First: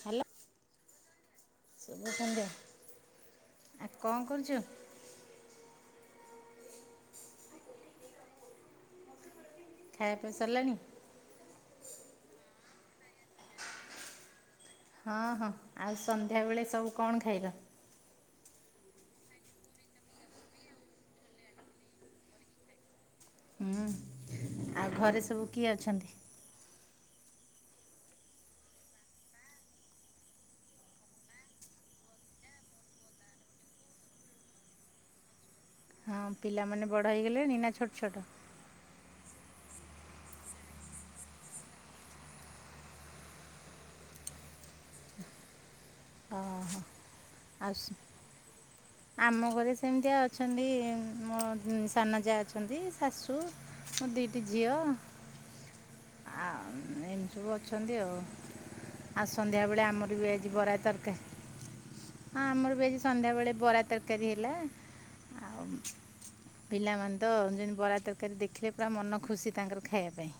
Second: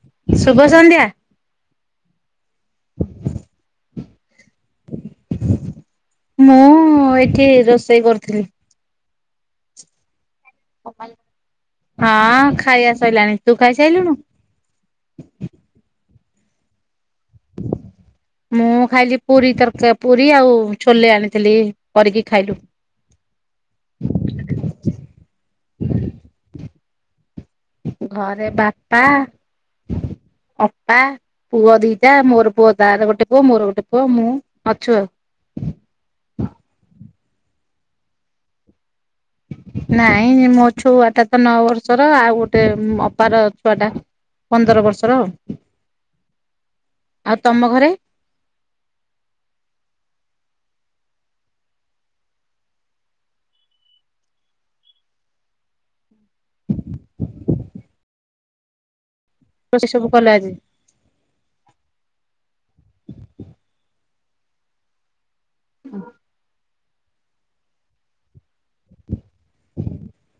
Hello ଶୁଭ ସନ୍ଧ୍ୟା। ଶୁଭ ସନ୍ଧ୍ୟା ଆଉ କଣ କରୁଛ? ମୁଁ ଏଠି ରୋଷେଇ କରୁଥିଲି। ଖାଇବା ପିବା ସରିଲାଣି? ହଁ ଖାଇବା ସଇଲାଣି ତୁ ଖାଇସାଇଲୁନି? ହଁ ହଁ ଆଉ ସନ୍ଧ୍ୟାବେଳେ ସବୁ କଣ ଖାଇଲ? ମୁଁ ଖାଇଲି ପୁରୀ ତରକା ପୁରୀ ଆଉ ଛୋଲେ ଆଣିଥିଲୁ କରିକି ଖାଇଲୁ। ହୁଁ ଆଉ ଘରେ ସବୁ କିଏ ଅଛନ୍ତି? ଘରେ ବାପା ଅପା ପୁଅ ଦିଟା ମୋର ପୁଅ ତାର ଗୋଟେ ପୁଅ ମୋର ଗୋଟେ ପୁଅ ମୁଁ ଅଛୁ ଆଉ। ହଁ ପିଲାମାନେ ବଡ଼ ହେଇଗଲେଣି ନା ଛୋଟ ଛୋଟ? ନାଇଁ ମୋ ଛୁଆଟା ତ ନଅ ବର୍ଷର ଆଉ ଗୋଟେ ଅପାର ଛୁଆ ଟା ପନ୍ଦର ବର୍ଷର ଆଉ ଓ ହୋ ଆଉ ତମ ଘରେ ଆସୁ ଆମ ଘରେ ସେମିତିଆ ଅଛନ୍ତି ମୋ ସାନ ଯା ଅଛନ୍ତି ଶାଶୁ ମୋ ଦିଟି ଝିଅ ଆଉ ଏମିତି ସବୁ ଅଛନ୍ତି ଆଉ ଆଉ ସନ୍ଧ୍ୟାବେଳେ ରୋଷେଇ ସବୁ ଆମର କଲ ବି ଆଜି? ଆଜିିବରା ତରକା ହଁ ଆମର ବି ଆଜି ସନ୍ଧ୍ୟାବେଳେ ବରା ତରକାରୀ ହେଲା ଆଉ ପିଲାମାନେ ତ ଯେମିତି ବରା ତରକାରୀ ଦେଖିଲେ ପୁରା ମନ ଖୁସି ତାଙ୍କର ଖାଇବା ପାଇଁ।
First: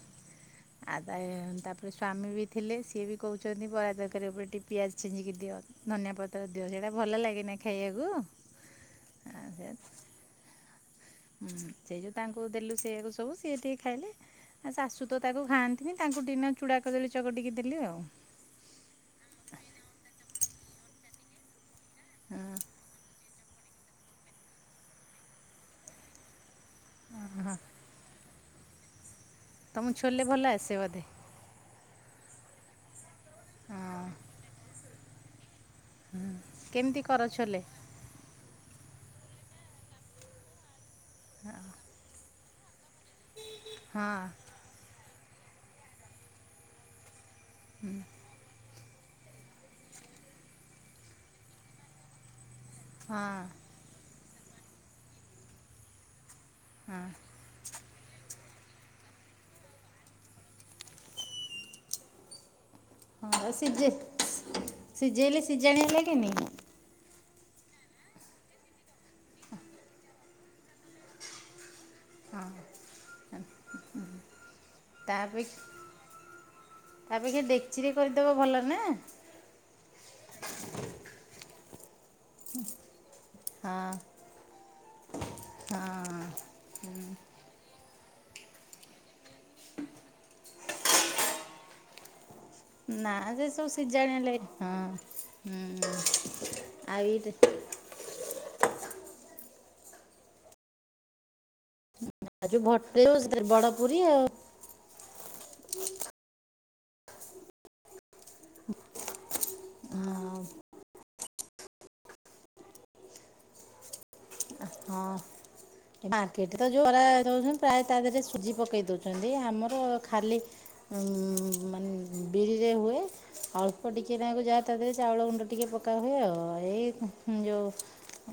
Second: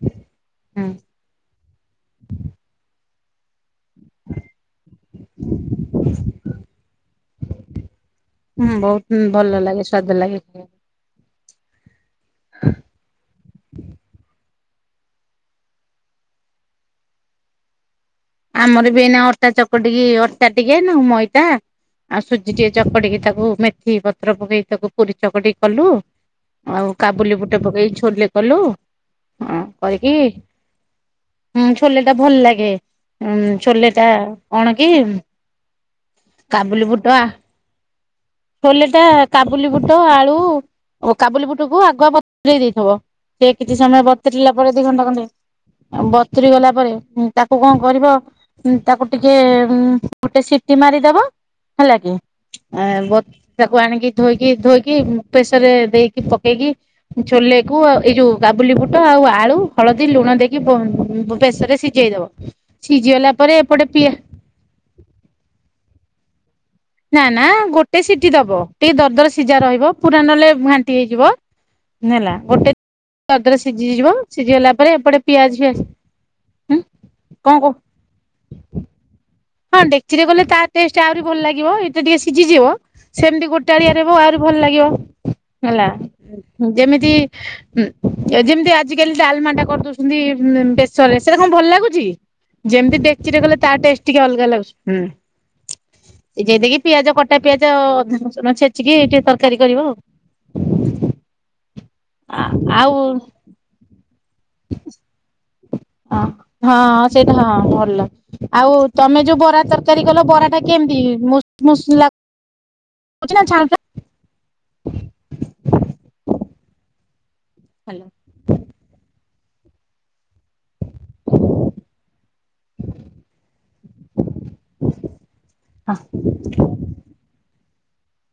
ହୁଁ ଆଉ ତା ତାପରେ ସ୍ଵାମୀ ବି ଥିଲେ ସିଏ ବି କହୁଛନ୍ତି ବରା ତରକାରି ଉପରେ ଟି ପିଆଜ ଛିଞ୍ଚିକି ଦିଅ ଧନିଆ ପତ୍ର ଦିଅ ସେଇଟା ଭଲ ଲାଗେନା ଖାଇବାକୁ। ହୁଁ ବହୁତ ଆଉ ଭଲ ସେ- ଲାଗେ ସ୍ୱା ଭଲ ଲାଗେ ହୁଁ। ସେଇ ଯୋଉ ତାଙ୍କୁ ଦେଲୁ ସେଇଆକୁ ସବୁ ସିଏ ଟିକେ ଖାଇଲେ। ଆ ଶାଶୁ ତ ତାକୁ ଖାଆନ୍ତିନି ତାଙ୍କୁ ଦିନ ଚୂଡ଼ାକଦଳୀ ଚକଟିକି ଦେଲି ଆଉ ଆମର ବି ଏଇନା ଅଟା ଚକଟିକି ଅଟା ଟିକେନୁ ମଇଦା ଆଉ ସୁଜି ହଁ ଟିକେ ଚକଟିକି ତାକୁ ମେଥି ପତ୍ର ପକେଇ ତାକୁ ପୁରୀ ଚକଟିକି କଲୁ। ଆଉ କାବୁଲି ବୁଟ ପକେଇକି ଛୋଲେ କଲୁ ହଁ ତମ କରିକି ଛୋଲେ ଭଲ ଆସେ ବୋଧେ ହୁଁ ଛୋଲେଟା ଭଲ ଲାଗେ ଉ ଛୋଲେ ହଁ ଟା କଣ କି? ହୁଁ କେମିତି କର ଛୋଲେ? ଛୋଲେଟା କାବୁଲି ବୁଟ ଆଳୁ କାବୁଲି ବୁଟକୁ ଆଗୁଆ ବତୁରେଇ ଦେଇଥବ। ସେ କିଛି ସମୟ ହଁ ବତୁରିଲା ପରେ ଦି ଘଣ୍ଟା ଖଣ୍ଡେ ଆଉ ବତୁରିଗଲା ପରେ ହୁଁ। ତାକୁ କଣ କରିବ ତାକୁ ଟିକେ ଗୋଟେ ସିଟି ମାରିଦବ ହେଲା କି? ଆ ବତ ହଁ ତାକୁ ଆଣିକି ଧୋଇକି ଧୋଇକି ପ୍ରେସରରେ ଦେଇକି ପକେଇକି ହଁ। ଛୋଲେ କୁ ଆଉ ଏଇ ଯୋଉ କାବୁଲି ବୁଟ ଆଉ ଆଳୁ ହଳଦୀ ଲୁଣ ଦେଇକି ପ୍ରେସରରେ ସିଝେଇଦବ। ସିଝିଗଲା ହଁ ପରେ ସିଝେ ଏପଟେ ପିଆ ସିଝେଇଲେ ସିଝାଣିଆ ଲାଗେନି। ନା ନା ଗୋଟେ ସିଟି ଦବ ଟିକେ ଦରଦର ସିଝା ରହିବ ପୁରା ନଲେ ଘାଣ୍ଟି ହେଇଯିବ। ନେଲା ଗୋଟେ ଦରେ ସିଝିହେଇଯିବ। ସିଝିଗଲା ପରେ ତା ଏପଟେ ଅପେକ୍ଷା ପିଆଜ ଫିଆଜ ଉଁ କଣ କହ? କରିଦବ ଭଲ ନା? ହଁ ଡେକଚିରେ କଲେ ତା ଟେଷ୍ଟ ଆହୁରି ଭଲ ଲାଗିବ ଏଇଟା ଟିକେ ସିଝିଯିବ। ସେମିତି ହଁ ଗୋଟାଳିଆ ରହିବ ଆହୁରି ଭଲ ଲାଗିବ। ହେଲା ହଁ। ଯେମିତି ଅ ଉଁ ଯେମିତି ଆଜିକାଲି ଡାଲମାଟା କରିଦଉଛନ୍ତି ବେସରରେ ସେ କଣ ଭଲ ଲାଗୁଛି? ଯେମିତି ନା ଡେକ୍ଚିରେ ସେ କଲେ ସବୁ ତା ଟେସ୍ ଷ୍ଟ ସିଜାଣି ଟିକେ ହେଲେ ଅଲଗା ଲାଗୁଛି ହଁ ହୁଁ ଯେତିକି ଆଉ ପିଆଜ କଟା ଏଇଟା ପିଆଜ। ଛେଚିକି ଟିକେ ତରକାରୀ କରିବ ଆଉ। ଆଉ ଭଟେଲୁ ସେଥିରେ ବଡ଼ ପୁରୀ ଆଉ [inaudible] ହଁ ହଁ ସେଇଟା ହଁ ଭଲ। ଆଉ ତମେ ଯୋଉ ବରା ତରକାରୀ କଲ ହଁ ବରାଟା କେମିତି ମୁ ମୁସ୍ ଲା କରୁଚ ନା ଛାଣୁଚ ହଁ। ମାର୍କେଟ ତ ଯୋଉ ବରା ଦଉଛନ୍ତି ପ୍ରାୟ ତା ଦେହରେ ଛାଣୁଛ? ସୁଜି ପକେଇ ଦଉଛନ୍ତି।। ଆମର ଖାଲି ହୁଁ ମାନେ ବିରିରେ ହୁଏ। ଅଳ୍ପ ଟିକେ ନାକୁ ଯାହା ତା ଦେହରେ ଚାଉଳ ଗୁଣ୍ଡ ଟିକେ ପକା ହୁଏ। ଆଉ ଏଇ ଯେଉଁ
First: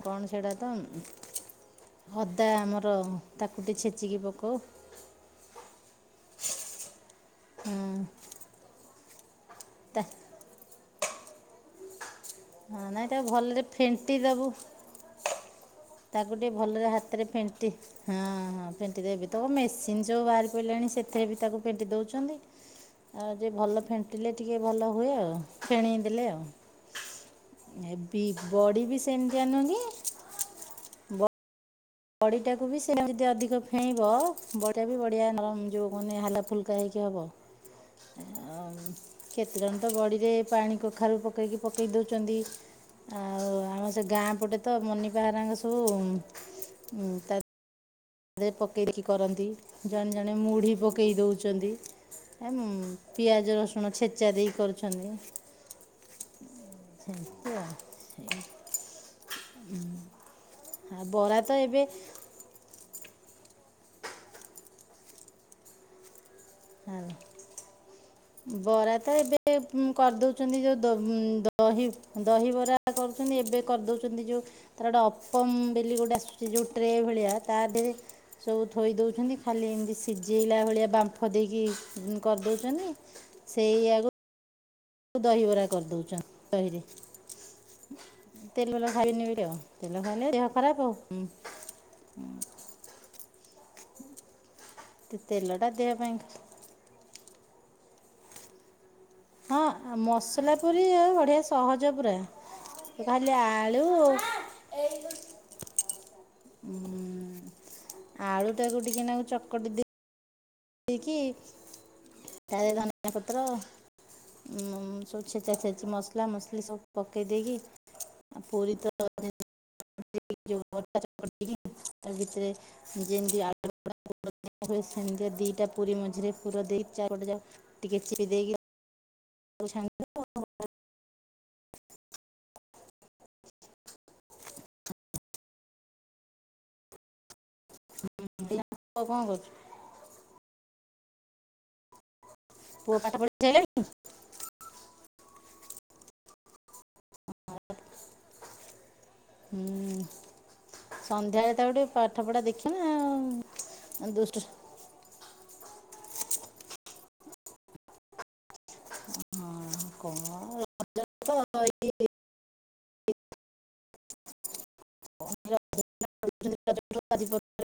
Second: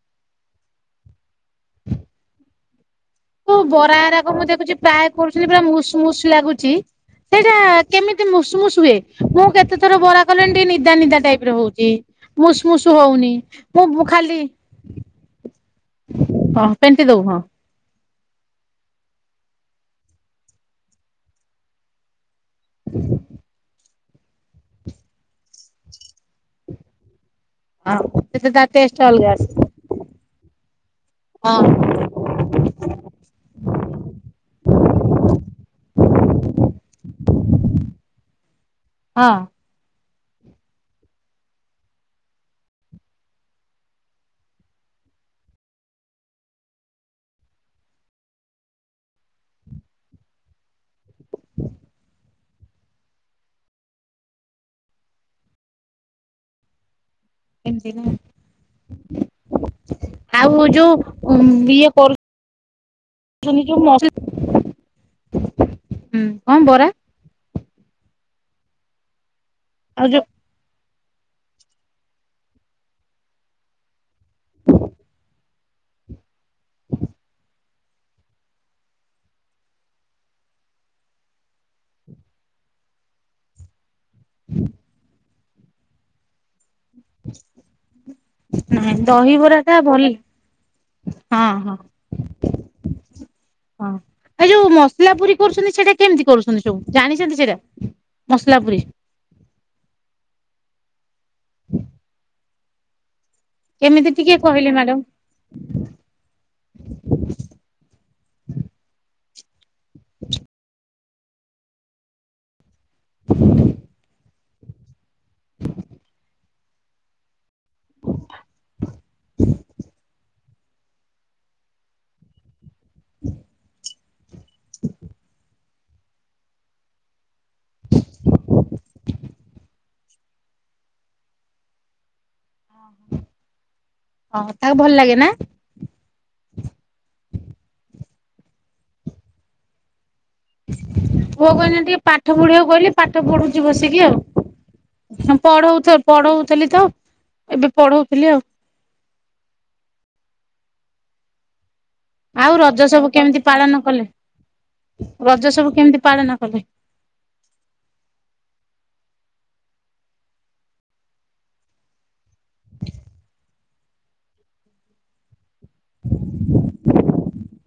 କଣ ସେଇଟା ତ ଅଦା ଆମର କୁ ତାକୁ ଟିକେ ବରା ଛେଚିକି ହେରାକ ମୁଁ ପକଉ। ଦେଖୁଛି ପ୍ରାୟ କରୁଛନ୍ତି ପୁରା ମୁଶ୍ ମୁଶ୍ ଲାଗୁଛି ସେଇଟା କେମିତି ମୁଷୁମୁସ ହୁଏ। ମୁଁ କେତେ ଥର ତା ବରା କଲିଣି ଟିକେ ନିଦା ନିଦା ଟାଇପର ହଉଛି। ମୁଷୁ ମୁଷୁ ନାଇଁ ତାକୁ ହଉନି ଭଲରେ ମୁଁ ଫେଣ୍ଟି ଖାଲି ଦେବୁ ତାକୁ ଟିକେ ହଁ ଭଲରେ ପେଣ୍ଟି ଦବୁ ହାତରେ ହଁ। ଫେ ଣ୍ଟି ହଁ ହଁ ପେଣ୍ଟି ଦେବି ତ ମେସିନ୍ ସବୁ ବାହାରି ପଡ଼ିଲାଣି ସେଥିରେ ବି ତାକୁ ପେଣ୍ଟି ଦେଉଛନ୍ତି। ଆଉ ଯେ ଭଲ ଫେଣ୍ଟିଲେ ଟିକେ ଭଲ ହୁଏ, ଆଉ ଫେଣେଇ ଦେଲେ ଆଉ। ଏ ହଁ ବି ସେତେ ତା ବଡି ଟେଷ୍ଟ ବି ଅଲଗା ସେମିତି ଆସେ ନୁଁଅକି ହଁ। ବଡ଼ିଟାକୁ ବି ସେ ଯଦି ଅଧିକ ଫେଣେଇବ, ବଡ଼ିଟା ବି ବଢିଆ ନରମ ଯୋଉ ମାନେ ହାଲା ଫୁଲ କା ହେଇକି ହବ। ଅ ହଁ କେତେ ଜନ୍ ତ ବଡ଼ିରେ ପାଣି କଖାରୁ ପକେଇକି ପକେଇ ଦେଉଛନ୍ତି। ଆଉ ଆମ ସେ ଗାଁ ପଟେ ତ ମନିପା ହରାଙ୍କ ସବୁ ତା ତାରେ ପକେଇକି କରନ୍ତି ଜଣେ ଜଣେ ମୁଢି ପକେଇ ଦଉଛନ୍ତି। ଆ ପିଆଜ ରସୁଣ ଛେଚା ଦେଇ କରୁଛନ୍ତି। [unintelligible] [unintelligible] ଆଉ ଯୋଉ ଉଁ ବରା ତ ଏବେ ଇଏ କରୁ [unintelligible] ବରା ତ ଏବେ ଆଉ ଯୋଉ କରିଦ ଉଚନ୍ତି ଯୋଉ ଦ-ଦହି-ଦହିବରା କରୁଛନ୍ତି ଏବେ କରିଦଉ ଛନ୍ତି ଯୋଉ ତାର ଗୋଟେ ଅପମ ବୋଲି ଗୋଟେ ଆ ସୂଚି ଯୋଉ ଟ୍ରେ ଭଳିଆ, ତା ଦେହରେ ସବୁ ଥୋଇ ଦେଉଛନ୍ତି ଖାଲି ଏମିତି ସିଝେଇଲା ଭଳିଆ ବାମ୍ପ ମ୍ଫ ଦେଇକି କରିଦଉଛନ୍ତି ସେଇ ଆଗ କୁ ଦହିବରା କରିଦେଉଛନ୍ତି। ଦହିରେ ତେଲରା ନାଇଁ ଖାଇବେନି ବୋଲି, ଦହିବରା ଆଉ ଟା ତେଲ ଭଲ ଖାଇଲେ ଦେହ ଖରାପ ହୁଁ। ହଁ ହଁ। ହଁ ଏ ଯୋଉ ମସଲା ପୁରୀ ତେଲଟା କରୁଛନ୍ତି, ଦେହ ସେଇଟା ପାଇଁ କେମିତି କରୁଛନ୍ତି ସବୁ? ଜାଣିଛନ୍ତି ସେଇଟା ମସଲା ପୁରୀ? ହଁ ଅ ମସଲା ପୁରୀ ଆଉ ବଢିଆ ସହଜ ପୁରା! ଖାଲି ଆ ଆଳୁ କେମିତି ଟିକେ କହିଲେ ମ୍ୟାଡାମ? ହୁଁ ଆଳୁ ଟାକୁ ଟିକେ ନାଗୁ ଚକଟି ଦେ [inaudible] ଟିକି ତା ଧନିଆ ପତ୍ର। [unintelligible] ସବୁ ଛେଚା ଛେଚି ମସଲା ମସଲି ସବୁ ପକେଇ ଦେଇକି ଆ ପୁରି ତ [unintelligible] [unintelligible] ତା ଭିତରେ ନିଜେ [unintelligible] [unintelligible] ସନ୍ଧ୍ୟା ଦିଟା ପୁରୀ ମଝିରେ ପୁର ଦେଇ ଚାରିପଟା ଯାଉ ଟିକେ ଚିପି ଦେଇକି [unintelligible] ଓହ ତାକୁ ଭଲ ଲାଗେ ନା? [unintelligible] କଣ କରୁଛୁ? ହଁ କହିଲି ଟିକେ ପାଠ ପଢିବାକୁ କହିଲେ ପୁଅ ପାଠ ପଢି ପଢୁଛି ସାରିଲାଣି? ବସିକି ଆଉ। ହ ପଢ ପଢଉଥିଲି ତ ଏବେ ପଢଉଥିଲି ଆଉ ହୁଁ ସନ୍ଧ୍ୟାବେଳେ ତା ଗୋଟେ ପାଠ ପଢ଼ା ଆଉ ଦେଖ ରଜ ନା ସବୁ କେମିତି ପାଳନ କଲେ? ଆଉ ଦୁଷ୍ଟ ରଜ ସବୁ କେମିତି ପାଳନ କଲେ? ହଁ କଣ [unintelligible] [unintelligible]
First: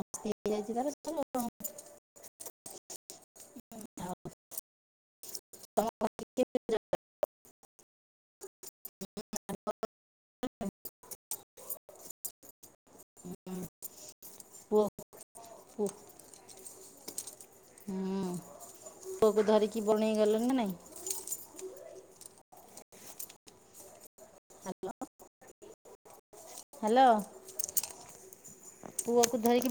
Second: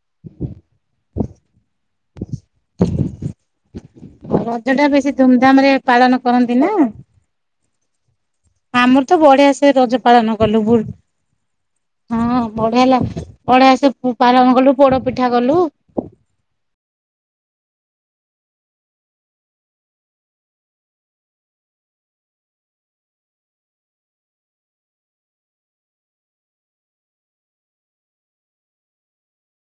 [unintelligible] ଆଉ ରଜ ଟା ବେଶୀ ଧୁମଧାମ ରେ ତମ ପାଳନ ଘରେ କିଏ? କରନ୍ତି ନା। ଆମର ତ ବଢିଆ ସେ ରଜ ପାଳନ କଲୁ ଭୁଲ। ହଁ ବଢିଆ ହେ ଲାଗ ବଢିଆ ସେ ପାଳନ କଲୁ ପୁଅ ପୋଡ ପିଠା କଲୁ। ପୁଅ- ହୁଁ। ପୁଅକୁ ଧରିକି ବଣେଇ ଗଲ ନା ନାଇଁ। ହ୍ୟାଲୋ ପୁଅକୁ ଧରିକି